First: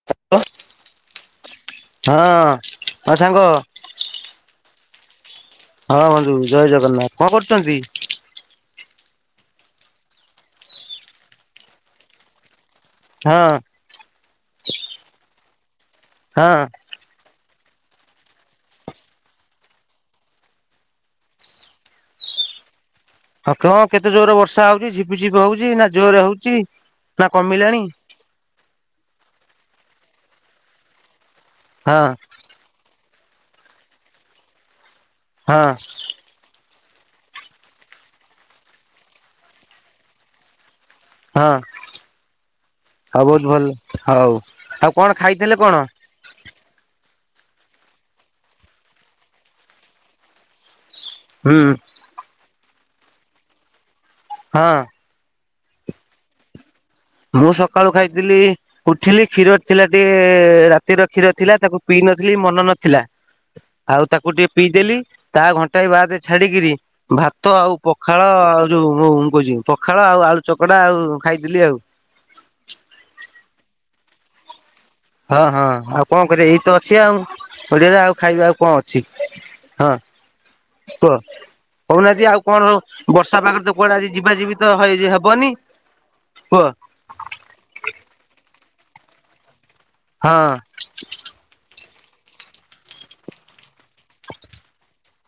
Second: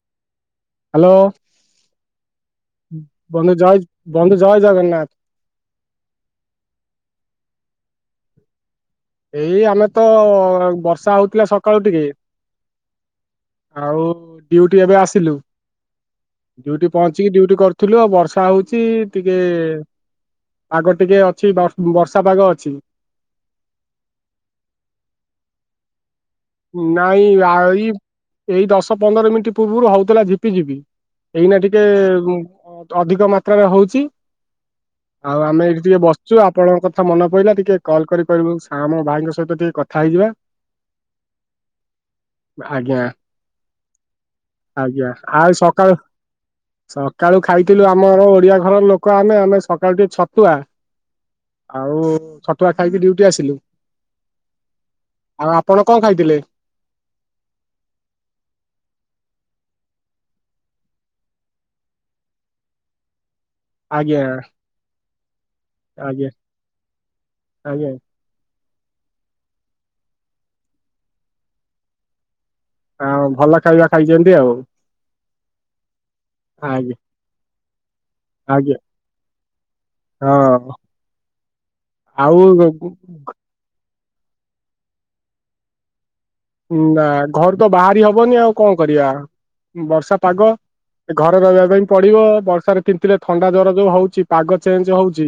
[inaudible] Hello ହଁ ହଁ ସାଙ୍ଗ ବନ୍ଧୁ ଜୟ ବନ୍ଧୁ ଜୟ ଜଗନ୍ନାଥ। ହଁ ବନ୍ଧୁ ଜୟ ଜଗନ୍ନାଥ, କଣ କରୁଚନ୍ତି? ଏ ଆମେ ତ ବର୍ଷା ହଉଥିଲା ସଖାଳୁ ଟିକେ ହଁ। ଆଉ ଡିଉଟି ଏବେ ଆସିଲୁ, ହଁ ଡ଼ିଉଟି ପହଞ୍ଚିକି ଡିଉଟି କରୁଥିଲୁ ଆଉ, ବର୍ଷା ହଉଛି ଟିକେ ପାଗ ଟିକେ ଅଛି ବ ବର୍ଷା ପାଗ ଅଛି। ହଁ ତ କେତେ ଜୋରରେ ବର୍ଷା ହଉଛି ଝିପି ଝିପି ହଉଛି ନା ଜୋରରେ ହଉଛି? ନା ନାଇଁ ଆ କମିଲାଣି? ଏଇ ଦଶ ପନ୍ଦର ମିନିଟ ପୂର୍ବରୁ ହଉଥିଲା ଝିପି ଝିପି, ଏଇନା ଟିକେ ହଁ ଅଧିକ ମାତ୍ରାରେ ହଉଛି ଆଉ ହଁ ଆମେ ଏଇଠି ଟିକେ ବସି ସେଇଠୁ ଆପଣଙ୍କ କଥା ମନେପଇଲା, ଟିକେ କଲ୍ କରିପାରିବୁ ସା ମୋ ଭାଇଙ୍କ ସହିତ ଟିକେ କଥା ହେଇଯିବା। ହଁ ଆଜ୍ଞା ହଉ ବହୁତ ଭଲ ହଉ, ଆଉ ଆଜ୍ଞା କଣ ଆଉ ଖାଇଥିଲେ କଣ? ସକାଳୁ ସକାଳୁ ଖାଇଥିଲୁ ଆମର ଓଡିଆ ଘରର ଲୋକ ଆମେ ଆମେ ସକାଳୁ ଟିକେ ଛତୁଆ, ହୁଁ ଆ ଛତୁଆ ଖାଇକି ଡିଉଟି ଆସିଲି। ହଁ। ଆଉ ଆପଣ କଣ ଖାଇଥିଲେ? ମୁଁ ସକାଳୁ ଖାଇଥିଲି ଉଠିଲି କ୍ଷୀର ଥିଲା ଟିକେ ରାତିର କ୍ଷୀର ଥିଲା ତାକୁ ପିଇ ନଥିଲି ମନେନଥିଲା [inaudible] ଆଉ ତାକୁ ଟିକେ ପିଇଦେଲି, ତା ଘଣ୍ଟାଏ ବାଦ ଆଜ୍ଞା ଛାଡିକିରି ଭାତ ଆଉ ପଖା ଆଜ୍ଞା ପଖାଳ ଆଉ ଯୋଉ ମୁଁ, ମୁଁ କହୁଛି ପଖାଳ ଆଉ ଆଳୁ ଚକଟା ଆଉ ଖାଇଥିଲି ଆଉ। ହଁ ଭଲ ଖାଇବା ଖାଇଛନ୍ତି ଆଉ। ହଁ ହଁ, ଆଉ କଣ କରିବା ଏଇ ତ ଅଛି ଆଜ୍ଞା ଆଉ ପରିବା, ଆଉ ଖାଇବା ଆଉ କଣ ଆଜ୍ଞା ଅଛି? ହଁ ହଁ କୁହ ହଉନାହାନ୍ତି ଆଉ କଣ ବର୍ଷା ପାଗରେ ତ କୁଆଡେ ଆଜି ଯିବା ଯିବି ତ ହବନି ନା ଘରୁତ ବାହାରି ହବନି ଆଉ କଣ କରିବା? ବର୍ଷା ହଁ ପାଗ। ଘରେ ରହିବା ପାଇଁ ପଡିବ, ବର୍ଷାରେ ତିନ୍ତିଲେ ଥଣ୍ଡା ଜର ଯୋଉ ହଉଛି, ପାଗ ଚେଞ୍ଜ ହଉଛି।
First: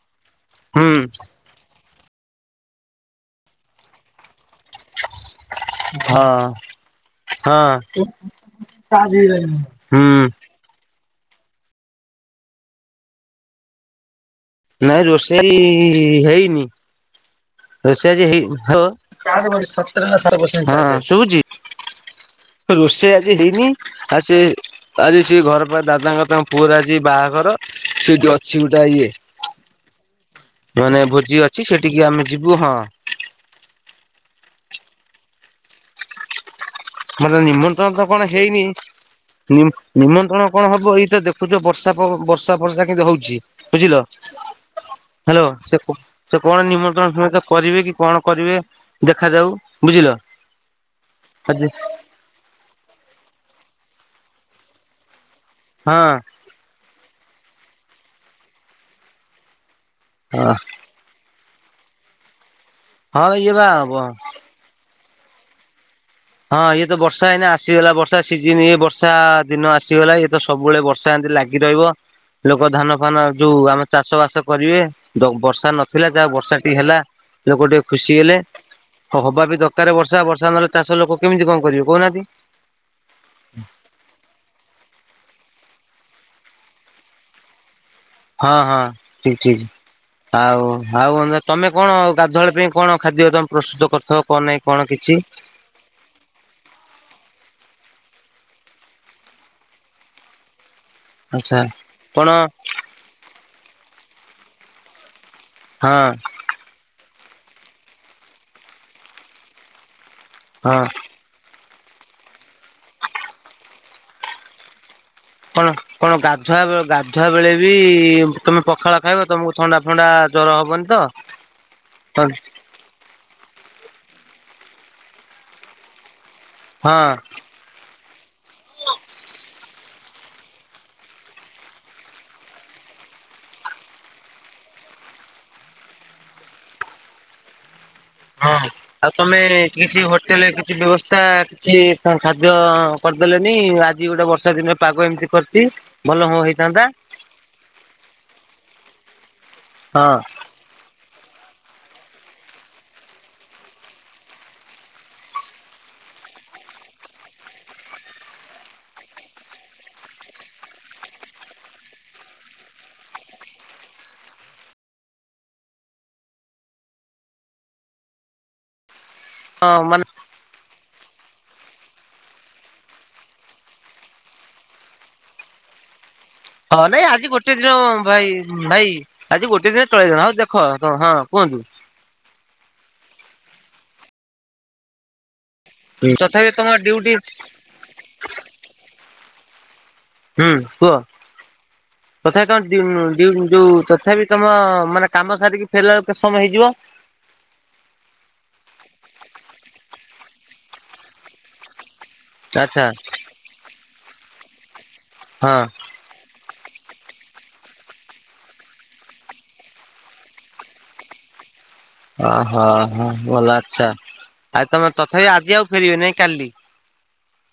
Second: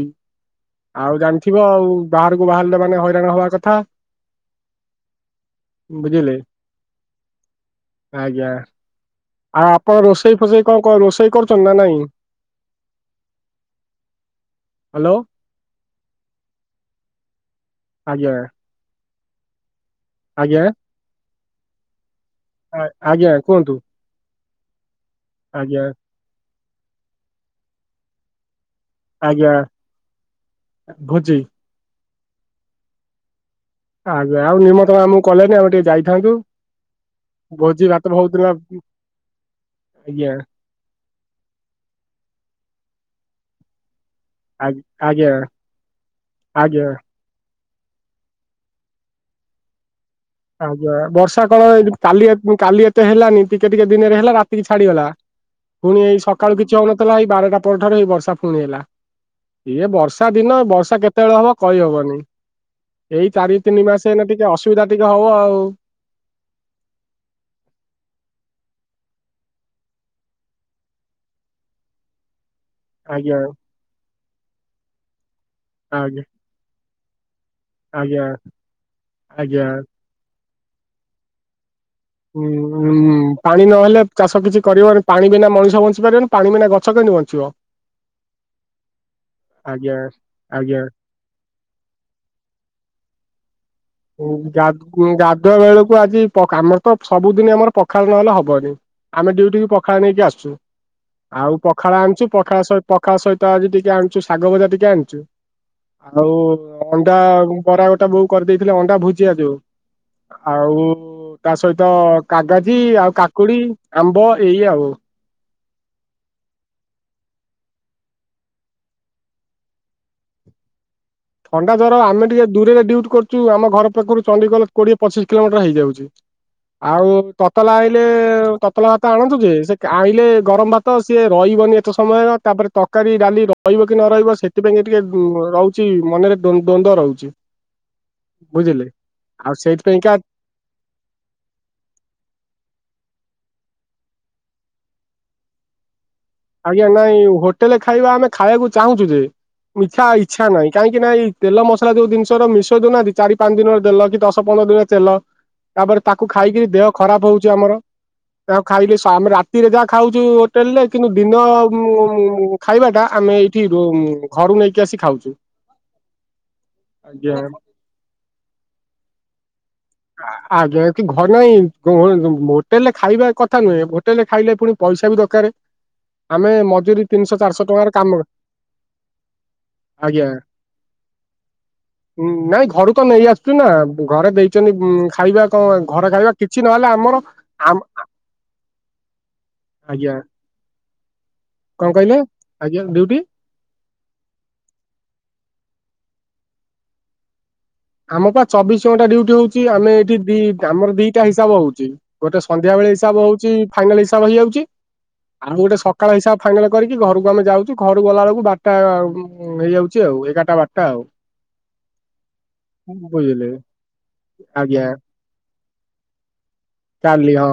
ହୁଁ ଆଉ ଜାଣିଥିବ ଆଉ, ବାହାରକୁ ବାହାରିଲେ ମାନେ ହଇରାଣ ହବା କଥା। ବୁଝିଲେ? ହଁ ଆଜ୍ଞା। କାହା ଦିହରେ ଯାଇଛି ଆଉ ଆପଣ ରୋଷେଇ ଫୋଷେଇ କଣ ରୋଷେଇ କରୁଛନ୍ତି ନା ନାଇଁ? ନାଇଁ ହ୍ୟାଲୋ ରୋଷେଇ ହେଇନି। ରୋଷେଇ ଆଜି ଆଜ୍ଞା ହେଇ, ହଁ ହଁ, ଆଜ୍ଞା [unintelligible] ଶୁଭୁଛି। ଆ- ରୋଷେଇ ଆଜ୍ଞା ଆଜି ହେଇନି କୁହନ୍ତୁ ଆଜି ସେ ଆଜି ସିଏ ଘର ଆଜ୍ଞା ପାଖରେ ଦାଦାଙ୍କର ତା ପୁଅର ଆଜି ବାହାଘର, ସେଠି ଅଛି ଗୋଟେ ଇଏ। ଆଜ୍ଞା ମାନେ ଭୋଜି ଅଛି ସେଠିକି ଆମେ ଯିବୁ, ହଁ। ଆଜ୍ଞା, ଆଉ ନିମନ୍ତଣ ଆମକୁ କଲେନି ଆମେ ଟିକେ ଯାଇଥାନ୍ତୁ। ମାନେ ଭୋଜି ନିମନ୍ତ୍ରଣ ତ ଭାତ କଣ ହଉଥିଲା ହେଇନି? ଆଜ୍ଞା ନିମନ୍ତ୍ରଣ। କଣ ହବ? ଏଇ ତ ଦେଖୁଛ ବର୍ଷା ବର୍ଷା ଫର୍ଷା କେମିତି ହଉଛି ବୁଝିଲ? ଆଜ୍ଞା ଆଜ୍ଞା ହାଲୋ, ସେ ସେ କଣ ଆଜ୍ଞା ନିମନ୍ତ୍ରଣ ଫିମନ୍ତ କରିବେ କି କଣ କରିବେ ଦେଖାଯାଉ, ବୁଝିଲ? ଆଜ୍ଞା, ବର୍ଷା କଣ ହଁ କାଲି କାଲି ଏତେ ହେଲାନି ଟିକେ ଟିକେ ଦିନରେ ହେଲା ରାତିକି ଛାଡିଗଲା। [inaudible] ପୁଣି ଏଇ ସକାଳୁ କିଛି ହଉନଥିଲା, ଏଇ ବାରଟା ପରେ ଠାରୁ ଏଇ ବର୍ଷା ପୁଣି ହେଲା ଇଏ ବର୍ଷା ବର୍ଷା ଦିନ, ବର୍ଷା କେତେବେଳେ ହବ କହିହବନି, ଏଇ ହଁ ଇଏ ଚାରି ବା ତିନି ମାସ ଏଇନା ଟିକେ ଟିକେ ଅସୁବିଧା ଟିକେ ହବ ଆଉ। ହଁ ଇଏ ତ ବର୍ଷା, ହେଇନି ଆସିଗଲା ବର୍ଷା ସିଜିନ ଇଏ ବର୍ଷା ଦିନ ଆସିଗଲା ଇଏ ତ ସବୁବେଳେ ବର୍ଷା ଏମିତି ଲାଗିଲା କି ରହିବ। ଲୋକ ଧାନ ଫାନ ଆଜ୍ଞା ଯୋଉ ଆମେ ଚାଷ ବାସ କରିବେ, ବର୍ଷା ନଥିଲା ଆଜ୍ଞା ଯାହା ବର୍ଷା ଟିକେ ହେଲା। ଲୋକ ଟିକେ ଖୁସି ଆଜ୍ଞା ହେଲେ, ହବା ବି ଆଜ୍ଞା ଦରକାର ବର୍ଷା ବର୍ଷା ନହେଲେ ଚାଷ ଲୋକ କେମିତି କଣ କରିବେ କହୁନାହାନ୍ତି? ହୁଁ, ପାଣି ନହେଲେ ଚାଷ କିଛି କରିବନି ପାଣି ବିନା ମଣିଷ ବଞ୍ଚି ପାରିବନି ପାଣି ବିନା ଗଛ କେମତି ବଞ୍ଚିବ? ହଁ ହଁ ଠିକ୍ ଠିକ୍ ଆଜ୍ଞା ଆଉ ଆଜ୍ଞା। ଆଉ ତମେ କଣ ଗାଧୁଆବେଳ ପାଇଁ କଣ ଖାଦ୍ୟ ତମେ ପ୍ରସ୍ତୁତ କ? ଗା ଗାଧୁଆ ବେଳକୁ ଆଜି ପ ଆମର ତ ସବୁଦିନ ଆମର ପଖାଳ ନହେଲେ ହବନି ଆମେ ଡ୍ୟୁଟିକୁ ପଖାଳ ନେଇକି ଆସୁଚୁ ଆଉ ଆଚ୍ଛା ପଖାଳ ଆଣିଚୁ କଣ ପଖାଳ ପଖାଳ ସହିତ ଆଜି ଟିକେ ଆଣିଚୁ ଶାଗ ଭଜା ଟିକେ ଆଣିଚୁ ହଁ ଆଉ ଅଣ୍ଡା ବରା ଗୋଟା ବୋଉ କରିଦେଇଥିଲେ ଅଣ୍ଡା ଭୁଜିଆ ଯୋଉ ହଁ ଆଉ ତା ସହିତ କାଗାଜି ଆଉ କାକୁଡି ଆମ୍ବ ଏଇ ଆଉ। କଣ କଣ ଗାଧୁଆ ବେ ଗାଧୁଆ ବେଳେ ବି ତମେ ପଖାଳ ଖାଇବ ତମକୁ ଥଣ୍ଡା ଥଣ୍ଡା ଜର ହବନି ତ? ଥଣ୍ଡା ଜର ଆମେ ହଁ ଟିକେ ଦୂରରେ ଡ୍ୟୁଟି୍ କରୁ- ଚୁ ଆମ ଘର ପାଖରୁ ଚଣ୍ଡିଖୋଲ କୋଡିଏ ପଚିଶ କିଲୋମିଟର ହେଇଯାଉଚି ଆଉ ତତଲା ଆଇଲେ ତତଲା ଭାତ ଆଣନ୍ତୁ ଯେ ସେ ଆଇଁଲେ ଗରମ ଭାତ ସିଏ ରହିବନି ଏତେ ସମୟ ତାପରେ ତକାରୀ ଡାଲି ରହିବ କି ନ ରହିବ ସେଥିପାଇଁ ଟିକେ ରହୁଚି ମନରେ ଦ୍ୱନ୍ଦ ରହୁଚି। ହଁ ଆଉ ତମେ କିଛି ହୋଟେଲେ କିଛି ବ୍ୟବସ୍ତା କିଛି ଖାଦ୍ୟ କରିଦେଲେନି ଆଜି ଗୋଟେ ବର୍ଷା ଦିନରେ ପାଗ ଏମିତି କରିଚି ଭଲ ହ ହେ ଆଜ୍ଞା ନାଇଁ ହୋଟେଲେ ଖାଇବା ଆମେ ଖାୟାକୁ ଚାହୁଁଚୁ ଯେ ଇଛା ହଁ ଇଛା ନାଇଁ କାହିଁକି ନା ଇ ତେଲ ମସଲା ଯୋଉ ଜିନିଷର ମିଶାଇ ଦଉନାହାନ୍ତି ଚାରି ପାଞ୍ଚ ଦିନର ତେଲ କି ଦଶ ପନ୍ଦର ଦିନର ତେଲ ତାପରେ ତାକୁ ଖାଇକିରି ଦେହ ଖରାପ ହଉଚି ଆମର। ତାହାକୁ ଖାଇଲି ସ ଆମେ ରାତିରେ ଯାହା ଖାଉଚୁ ହୋଟେଲ୍ ରେ କିନ୍ତୁ ଦିନ ମୁ ମୁ ମୁ ଖାଇବା ଟା ଆମେ ଏଇଠି ରୁ ଘରୁ ନେଇକି ଆସି ଖାଉଚୁ। ଆଜ୍ଞା। ହଁ ମାନେ ଆଜ୍ଞା କି ଘର୍ ନାଇଁ ହୋଟେଲ୍ ରେ ଖାଇବା କଥା ନୁହେଁ ହୋଟେଲ୍ ରେ ଖାଇଲେ ପୁଣି ପଇସା ବି ଦକାରେ। ଁ [unintelligible] ହଁ ନାଇଁ ଆଜି ଗୋଟେ ଦିନ ଭାଇ ଭାଇ ଆଜି ଗୋଟେ ଦିନ ଚଳେଇ ଆଜ୍ଞା ହଉ ଦେଖ କଣ ହଁ କୁହନ୍ତୁ? ନାଇଁ ଘରୁ ତ ନେଇ ଆସୁଚୁ ନା ଘରେ ଦେଇଚନ୍ତି ଖାଇବା କଣ ଘର ଖାଇବା ତଥାପି କିଛି ତମ ନହେଲେ ଡ୍ୟୁଟି ଆମର ଆମ ଆ ଆଜ୍ଞା ହୁଁ କୁହ କଣ କହିଲେ ତଥାପି ତମ ଆଜ୍ଞା ଡ୍ୟୁ ଡ୍ୟୁଟି ଡ୍ୟୁ ଯୋଉ ତଥାପି ତମ ମାନେ କାମ ସାରିକି ଫେରିଲା ବେଳକୁ କେତ୍ ସମୟ ହେଇଯିବ? ଆମ ପା ଚବିଶ ଘଣ୍ଟା ଡ୍ୟୁଟି୍ ହଉଚି ଆମେ ଏଠି ଦି ଆମର ଦିଟା ହିସାବ ହଉଚି ଗୋଟେ ଆଚ୍ଛା ସନ୍ଧ୍ୟାବେଳେ ହିସାବ ହଉଚି ଫାଇନାଲ୍ ହିସାବ ହେଇଯାଉଚି ଆଉ ହଁ ଗୋଟେ ସ କାଳ ହିସାବ ଫାଇନାଲ୍ କରିକି ଘରକୁ ଆମେ ଯାଉଚୁ ଘରକୁ ଗଲା ବେଳକୁ ବାରଟା‌ ହେଇଯାଉଚି ଆଉ ଏଗାରଟା ବାରଟା ଆଉ। ଓହୋ ହୋ ବୁଝିଲେ ଭଲ ଅଚ୍ ଆଉ ଆଜ୍ଞା ତମେ ତଥାପି ଆଜି ଆଉ ଫେରିବେ ନାଇଁ କାଲି କାଲି ହଁ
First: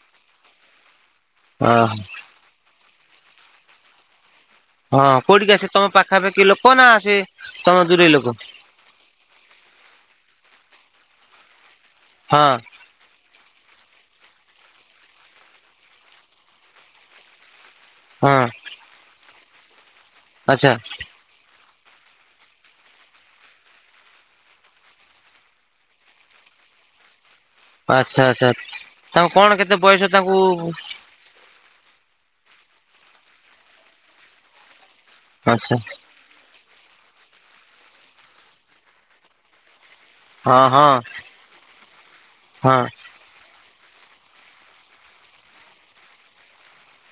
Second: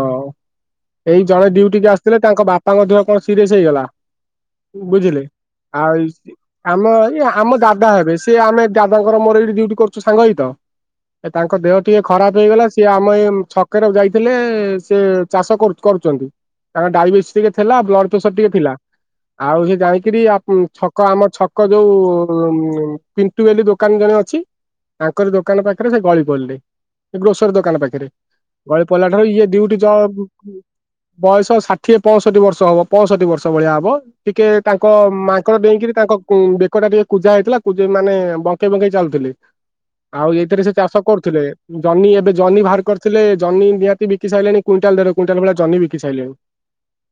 ଏଇ ଜଣେ ଓହ ଡ୍ୟୁଟିକି ଆସିଥିଲେ ତାଙ୍କ ବାପା ଦେହ କଣ ସିରିଏସ୍ ହେଇଗଲା ହଁ ବୁଝିଲେ କୋଉଠିକି ଆସେ ତମ ଆଉ ପାଖାପାଖି ଲୋକ ନା ଆମ ସେ ଇ ଆମ ତମ ଦାଦା ଦୂରେଇ ହେବେ ଲୋକ? ସେ ଆମେ ତାଦାଙ୍କର ମୋର ଏଇଠି ଡ୍ୟୁଟି କରୁଚୁ ସାଙ୍ଗ ହେଇତ ତାଙ୍କ ଦେହ ଟିକେ ଖରାପ ହଁ ହେଇଗଲା ସେ ଆମ ଏ ଛକରେ ଯାଇ ଥିଲେ ସେ ଚାଷ କରୁଚନ୍ତି ତାଙ୍କ ଡାଇବେଟିସ୍ ଟିକେ ଥିଲା ବ୍ଲଡ୍ ପ୍ରେସର୍ ହଁ ଟିକେ ଥିଲା ଆଉ ସେ ଯାଇକିରି ଆମ ଆଚ୍ଛା ଛ କ ଆମ ଛକ ଯୋଉ ଉ ପିଣ୍ଟୁ ବୋଲି ଦୋକାନ ଜଣେ ଅଛି ତାଙ୍କରି ଦୋକାନ ପାଖରେ ସେ ଗଳି ପଡିଲେ ସେ ଗ୍ରୋସରୀ ଦୋକାନ ପାଖରେ ଆଚ୍ଛା ଆଚ୍ଛା ତାଙ୍କୁ କଟରଇଏ କଣ ଡିଉଟି କେତେ ଯ ବୟସ ତାଙ୍କୁ [unintelligible] ବୟସ ଷାଠିଏ, ପଞ୍ଚଷଠି ବର୍ଷ ହବ, ପଞ୍ଚଷଠି ବର୍ଷ ଭଳିଆ ହବ। ଟିକେ ତାଙ୍କ ମାଙ୍କଡ ଆଚ୍ଛା ଡେଇଁକିରି ତାଙ୍କ ବେକଟା ଟିକେ କୁଜା ହେଇଥିଲା କୁଜେଇ ମାନେ ବଙ୍କେଇ ବଙ୍କେଇ ଚାଲୁଥିଲେ। ଆଉ ହଁ ଏଇଥିରେ ସେ ହଁ ଚାଷ କରୁଥିଲେ। ଜହ୍ନି ଏବେ ଜହ୍ନି ହଁ ବାହାର କରିଥିଲେ ଜହ୍ନି ନିହାତି ବିକି ସାଇଲଣି କୁଇଣ୍ଟାଲ ଦେଢ କୁଇଣ୍ଟାଲ ଭଳିଆ ଜହ୍ନି ବିକି ସାଇଲଣି।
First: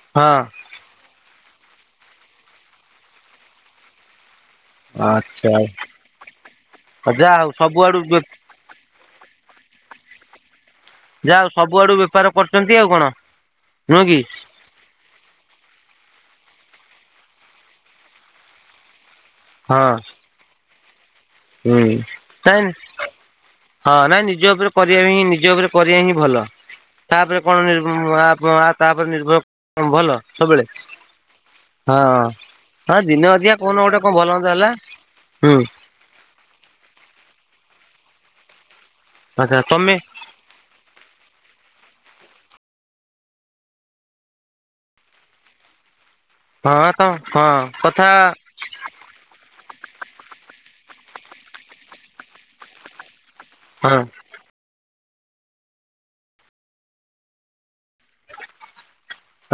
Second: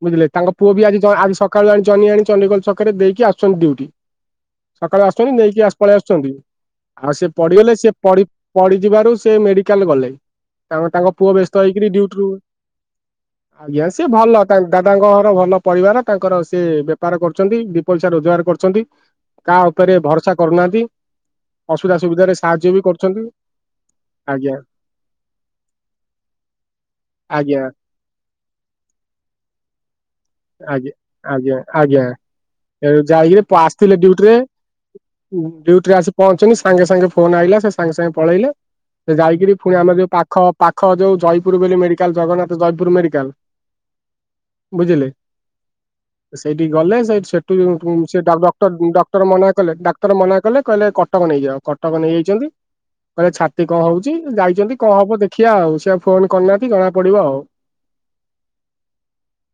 ବୁଝିଲେ ହଁ। ତାଙ୍କ ଙ୍କ ପୁଅ ବି ଆଜି ଆଜି ସକାଳୁ ଆଣି ଜହ୍ନି ଆଣି ଚଣ୍ଡିଖୋଲ ଛକରେ ଦେଇକି ଆସୁଛନ୍ତି ଡ଼ିଉଟି। ସକାଳୁ ଆସୁଛନ୍ତି ଆଚ୍ଛା ନେଇକି ଆସ ଆଉ ପଳେଇ ଆସୁଛନ୍ତି। ଆଉ ସେ ଯା ହଉ ପଡ଼ିଗଲେ ସେ ସବୁଆଡୁ ପଡି ପଡିଯିବାରୁ ସେ ମେଡିକାଲ ଗଲେ ତାଙ୍କ ପୁଅ ଯା ହଉ ବେସ୍- ବ୍ୟସ୍ତ ହେଇକିରି ସବୁଆଡୁ ବେପାର ଡିଉଟିରୁ କରୁଛନ୍ତି ଆଉ କଣ ୟାଁ ନୁହଁ ସିଏ କି? ଭଲ। ଦାଦାଙ୍କ ଘର ଭଲ ପରିବାର ତାଙ୍କର ସିଏ ବେପାର କରୁଛନ୍ତି। ଦିଇ ପଇସା ରୋଜଗାର କରୁଛନ୍ତି। କାହା ଉପରେ ହଁ ଭରସା କରୁନାହାନ୍ତି। ହୁଁ, ଅସୁବିଧା ସୁବିଧାରେ ନାଇଁ ସାହାଯ୍ୟ ବି କରୁଛନ୍ତି ହଁ ନାଇଁ ନିଜ ଆଜ୍ଞା ଉପରେ କରିବା ହିଁ ନିଜ ଉପରେ କରିବା ହିଁ ଭଲ ତାପରେ ଆଜ୍ଞା କଣ ନି ୟା ତା ତାପରେ ନିର୍ଭର ଭଲ ସବୁବେଳେ ଆଜ୍ଞା ଆଜ୍ଞା ହଁ। ଆଜ୍ଞା ହଁ ଦିନେ ଯାଇକିରି ଅଧିଆ କଉଦିନ ଆସିଥିଲେ ଗୋଟେ କଉ ଭଲ ମନ୍ଦ ହେଲା ହୁଁ। ପହଞ୍ଚିନି ସାଙ୍ଗେ ସାଙ୍ଗେ ଫୋନ ଆଇଲା ସେ ସାଙ୍ଗେ ସାଙ୍ଗେ ପଳେଇଲେ ସେ ଯାଇକିରି ଆଚ୍ଛା ପୁଣି ତମେ ଆମେ ଯୋଉ ପାଖ ପାଖ ପାଖ ଯୋଉ ଜୟୀପୁର ବୋଲି ମେଡିକାଲ ଜଗନ୍ନାଥ ଜୟପୁର ମେଡିକାଲ ବୁଝିଲେ? ସେଇଠିକି ହଁ ଗଲେ ତ ସେ ହଁ ସେଠୁ କଥା ସେ [inaudible] ଡାକ୍ଟର ମନା କଲେ ଡାକ୍ତର ମନା କଲେ କହିଲେ କଟକ ନେଇଜାଅ କଟକ ନେଇଯାଇଛନ୍ତି। କହିଲେ ଛାତି କଣ ହଁ। ହଉଛି ଯାଇଛନ୍ତି କଣ ହବ ଦେଖିବା ଆଉ ସିଆ ଫୋନ କରିନାହାନ୍ତି ଜଣା ପଡିବ ଆଉ।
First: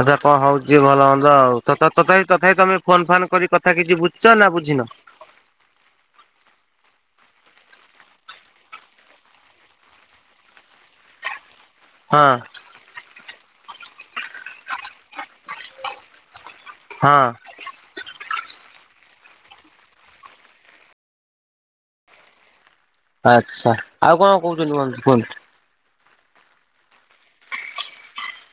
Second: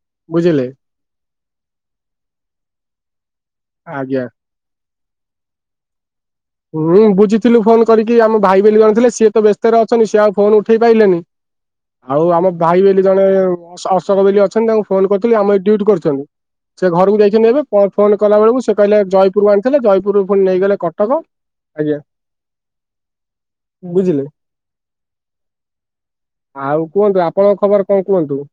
ଆଛା କଣ ବୁଝିଲେ ହଉଛି ଭଲ ହନ୍ଦ ଆଉ ତଥା ତଥାପି ତମେ ଫୋନ ଫୋନ୍ କରି କଥା ତା କିଛି ଆଜ୍ଞା ବୁଝୁଛ ନା ବୁଝିନ? ହୁଁ ବୁଝିଥିଲୁ ଫୋନ କରିକି ଆମ ଭାଇ ବୋଲି ଜଣେ ଥିଲେ ସିଏ ତ ବେସ୍ତରେ ଅଛନ୍ତି ସିଏ ଆଉ ଫୋନ ଉଠେଇ ପାଇଲେନି। ଆଉ ହଁ ଆମ ଭାଇ ବୋଲି ଜଣେ ଅଶୋକ ବୋଲି ଅଛନ୍ତି ତାଙ୍କୁ ଫୋନ କରିଥିଲି ଆମ ଏ ଡ୍ୟୁଟି କରୁଛନ୍ତି। ସେ ଘରକୁ ହଁ ଯାଇଛନ୍ତି ଏବେ। କଣ ଫୋନ କଲା ବେଳକୁ ସେ କହିଲେ ଜୟପୁରରୁ ଆଣିଥିଲେ ଜୟପୁରରୁ ପୁଣି ନେଇଗଲେ କଟକ। ଆଜ୍ଞା। ଆଚ୍ଛା ଆଉ ବୁଝିଲେ କଣ କହୁଛନ୍ତି କୁହନ୍ତୁ କୁହନ୍ତୁ। ଆଉ କୁହନ୍ତୁ ଆପଣଙ୍କ ଖବର କଣ କୁହନ୍ତୁ?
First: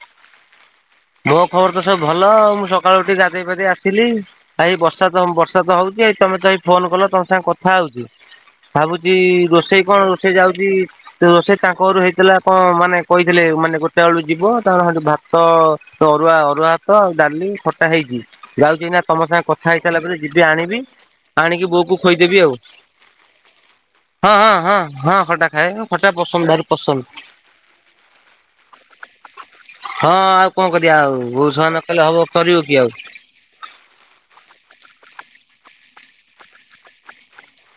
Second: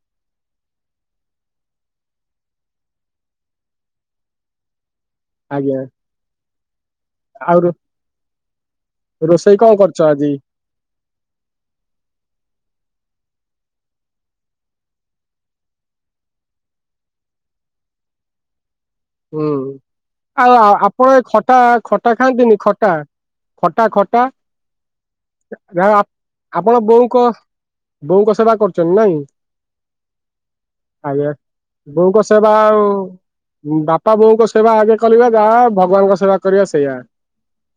ମୋ ଖବର ତ ସବୁ ଭଲ ମୁଁ ସକାଳୁ ଉଠି ଗାଧେଇ ପାଧେଇ ଆସିଲି। ଭାଇ ବର୍ଷା ତ ବର୍ଷା ତ ଆଜ୍ଞା ହଉଛି ହେଇ ତମେ ତ ଫୋନ କଲ ତମ ସାଙ୍ଗେ ଆଉ କଥା ରୋ- ହଉଛି ଭାବୁଛି ରୋଷେଇ କଣ ରୋଷେଇ ଯାଉଛି ରୋସେଇ ତାଙ୍କ ଘରୁ ହେଇଥିଲା କଣ ମାନେ କହିଥିଲେ ମାନେ ଗୋଟେ ଏଳୁ ଯିବ ତାଙ୍କଠୁ ଭାତ ଅରୁଆ ଅରୁଆ ହାତ ଆଉ ଡାଲି ଖଟା ହେଇଛି ଯାଉଛି ନା ତମ ହୁଁ ସାଙ୍ଗେ କଥା ହେଇ ସାରିଲା ପରେ ଯିବି ଆଉ ଆ- ଆଣିବି ଆପଣ ଏ ଖଟା ଆଣିକି ବୋଉ କ ଖଟା ଖୋଇଦେବି ଖାଆନ୍ତିନି ଆଉ। ଖଟା ଖଟା ଖଟା ହଁ ହଁ ହଁ ହଁ ଖଟା ଖାଏ ଯାହା ହଉ ଆପ- ଖଟା ପସନ୍ଦ ଭାରି ଆପଣ ବୋଉଙ୍କ ପସନ୍ଦ। ବୋଉଙ୍କ ସେବା କରୁଛନ୍ତି ନାଇଁ? ହଁ ଆଉ କଣ କରିବା ଆଉ ଆଜ୍ଞା ବୋଉସେବା ନ କଲେ ବୋଉଙ୍କ ହବ ସେବା କରିବ କିଏ ଆଉ। ବାପା ବୋଉଙ୍କ ସେବା ଆଗେ କରିବା ଯାହା ଭଗବାନଙ୍କ ସେବା କରିବା ସେଇଆ।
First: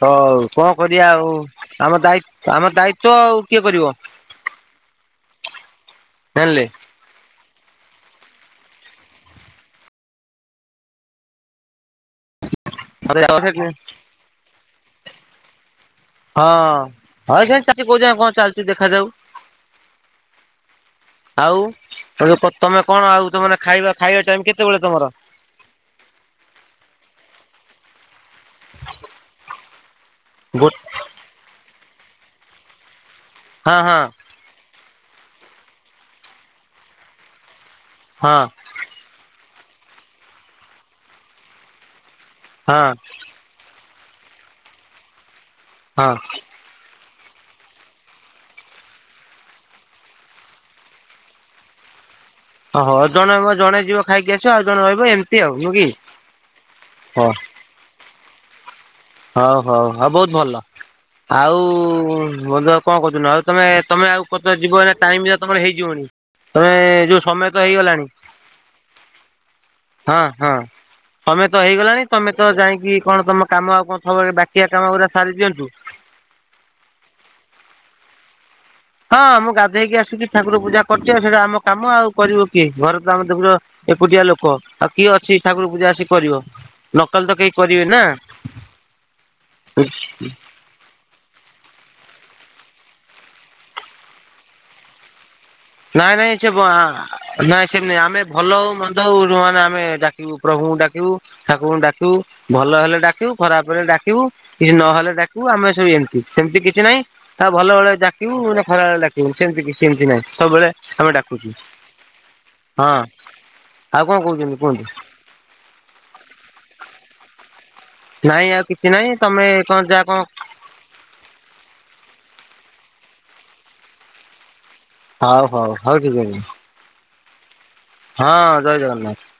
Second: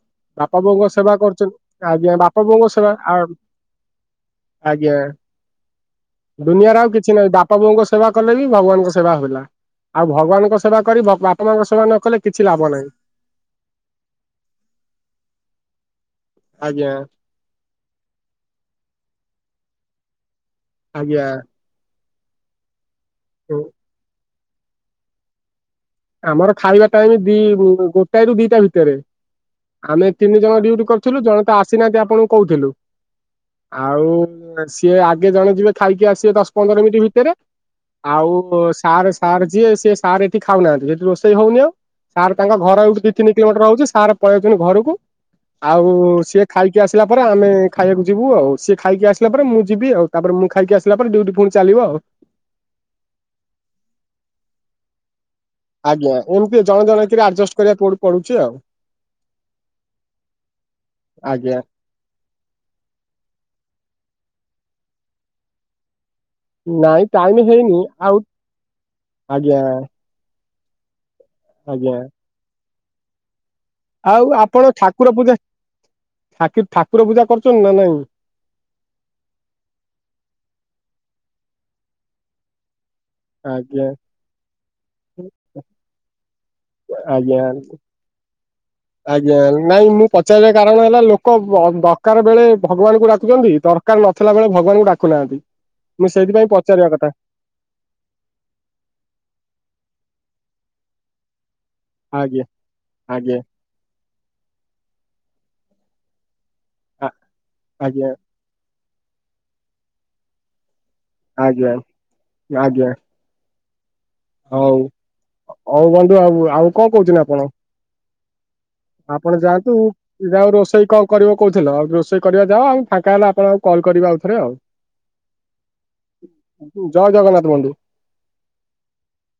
ହଉ ବାପା କଣ ବୋଉଙ୍କ କରିବା ସେବା ଆଉ କରୁଛନ୍ତି ଆମ ଆଜ୍ଞା ଦାୟି ବାପା ଆମ ବୋଉଙ୍କ ସେବା ଦାୟିତ୍ଵ ଆ ଆଉ ଆଜ୍ଞା କିଏ କରିବ ଆଜ୍ଞା ଜାଣିଲେ। ଦୁନିଆରେ ଆଉ କିଛି ନାହିଁ ବା ପ୍ରଭୁଙ୍କ ସେବା କଲେ ବି ଭଗବାନଙ୍କ ସେବା ହେଲା ଆଉ ଭଗବାନଙ୍କ ସେବା କରି ବାପା ମାଙ୍କ ସେବା ନ କଲେ କିଛି ଲାଭ ନାହିଁ। ଆରେ ଆ, ହଁ। ଆଜ୍ଞା [unintelligible] କଣ ଚାଲିଚୁ ଦେଖାଯାଉ ଆଜ୍ଞା। ଆଉ। ଆଉ ତମେ କଣ ଆଉ ତମେ ଖାଇବା ଖାଇବା ଟାଇମ୍ କେତେବେଳେ ତମର? ଆମର ଖାଇବା ଟାଇମ୍ ଦି ଗୋଟାଏ ରୁ ଦିଟା ଭିତରେ ଆମେ ତିନି ଜଣ ଗୋ ଡିଉଟି କର ଥିଲୁ ଜଣେ ତ ଆସିନାହାନ୍ତି ଆପଣଙ୍କୁ କହୁଥିଲୁ, ହଁ ହଁ ଆଉ ସିଏ ଆଗେ ଜଣେ ଯିବେ ଖାଇକି ଆସିବେ ଦଶ ପନ୍ଦର ମିନିଟ୍ ଭିତରେ। ହଁ ଆଉ ସାର୍ ସାର୍ ଯିଏ ସି ସାର୍ ଏଠି ଖାଉନାହାନ୍ତି ଏଠି ରୋଷେଇ ହଉନି ଆଉ, ସାର୍ ତାଙ୍କ ଘର ଏଠି ହଁ ଦିଇ ତିି ଟ ରହୁଛି ସାର ପଳଉଛନ୍ତି ଘରକୁ। ଆଉ ସିଏ ଖାଇକି ଆସିଲା ପରେ ଆମେ ଖାଇବାକୁ ଯିବୁ ଆଉ, ସିଏ ଖାଇକି ଆସିଲା ପରେ ମୁଁ ଯିବି। ଆଉ ତାପରେ ମୁଁ ଖାଇକି ଆସି ହେଲା ପରେ ଡ୍ୟୁଟି ପୁଣି ଚାଲିବ ଆଉ। ହ ହ ଜଣେ ଜଣେ ଯିବ ଖାଇକି ଆସିବ ଆଉ ଜଣ ରହିବ ଏମତି ଆଜ୍ଞା ଏମିତି ଜଣେ ଜଣ କିରେ ଆଡଜଷ୍ଟ କରିବା ପଡୁଛି ଆଉ। ହଉ ହଉ ହଉ ବୋହୁତ୍ ଭଲ। ଆଉ ଆଜ୍ଞା ବ କଣ କରୁଛନ୍ତି? ଆଉ ତମେ ତମେ ଆଉ କ ଯିବ ନା ଟାଇମ ତମର ହେଇଯିବନି? ତମେ ନାଇଁ ଯୋଉ ଟାଇମ ସମୟ ତ ହେଇନି ହେଇଗଲାଣି। ଆଉ ଆଜ୍ଞା ହଁ ହଁ ତମେ ସମୟ ତ ଆଜ୍ଞା ହେଇଗଲାଣି। ତମେ ତ ଯାଇକି କଣ ତମ କାମ ଆଉ କଣ ହବ ଏଇ ବାକିଆ କାମ ଗୁୁରା ସାରି ଦିଅନ୍ତୁ। ଥାକି ଠାକୁର ପୂଜା କରୁଛନ୍ତି ନା ନାଇଁ? ହଁ ମୁଁ ଗାଧେଇକି ଆସିକି ଠାକୁର ପୂଜା କରିଛି ଆଉ ସେଇଟା ଆମ କାମ ଆଉ। କରିବ କିଏ ଘରେ ତ ଆମର ଦେଖୁଚ ଆଜ୍ଞା ଏକୁଟିଆ ଲୋକ। ଆଉ କିଏ ଅଛି ଆସି ଠାକୁର ପୂଜା ଆସି କରିବ। ନକଲେ ତ ଆଜ୍ଞା କେହି କରିବେନି ନା। ଆଜ୍ଞା ନାଇଁ ମୁଁ ପଚାରି କାରଣ ହେଲା ଲୋକ ଦରକାର ବେଳେ ଭଗବାନଙ୍କୁ ଡାକୁଛନ୍ତି ଦରକାର ନଥିଲା ବେଳେ ଭଗବାନଙ୍କୁ ଡାକୁନାହାନ୍ତି। ମୁଁ ନାଇଁ ନାଇଁ ସେ ସେଇଥିପାଇଁ ପଚାରିବା କଥା। ନାଇଁ ସେମି ଆମେ ଭଲ ହଉ ମନ୍ଦ ହଉ ଯଉ ମାନେ ଆମେ ଡାକିବୁ ପ୍ରଭୁଙ୍କୁ ଡାକିବୁ ଠାକୁରଙ୍କୁ ଡାକି ଆଜ୍ଞା ଭଲ ହେଲେ ଡାକିବୁ ଆଜ୍ଞା ଖରାପ ହେଲେ ଡାକିବୁ କିଛି ନହେଲେ ଡାକିବୁ ଆମେ ସବୁ ଏମିତି ସେମତି କିଛି କିଛି ନାହିଁ ଆଉ ଭଲ ବେଳେ ଆଜ୍ଞା ଡାକିବୁ ନା ଖରାବେଳେ ଡାକିବୁ ସେମିତି କିଛି ସେମିତି ନାହିଁ ସବୁବେଳେ ଆମେ ଡାକୁ। ହଁ ଆଉ କଣ ଆଜ୍ଞା ଆଜ୍ଞା କହୁଛନ୍ତି ହଉ କୁହନ୍ତୁ? ହଉ ବନ୍ଧୁ ଆଉ। ଆଉ କଣ କହୁଛନ୍ତି ଆପଣ? ନାଇଁ ଆଉ କିଛି ନାହିଁ ଆପଣ ତମେ ଯାଆନ୍ତୁ କଣ ଯାହା କଣ ଯ ଆଉ ରୋଷେଇ କ କରିବ କହୁଥିଲ ଆଉ ରୋଷେଇ କରିବା ଯା ଆଉ ଫାଙ୍କା ହେଲେ ଆପଣ ଆଉ କଲ କରିବା ଆଉଥରେ ଆଉ। ହଉ ହଉ ହଉ ଠିକ୍ ଅଛି। ଜୟ ଜଗନ୍ନାଥ ବନ୍ଧୁ। ହଁ ଜୟ ଜଗନ୍ନାଥ।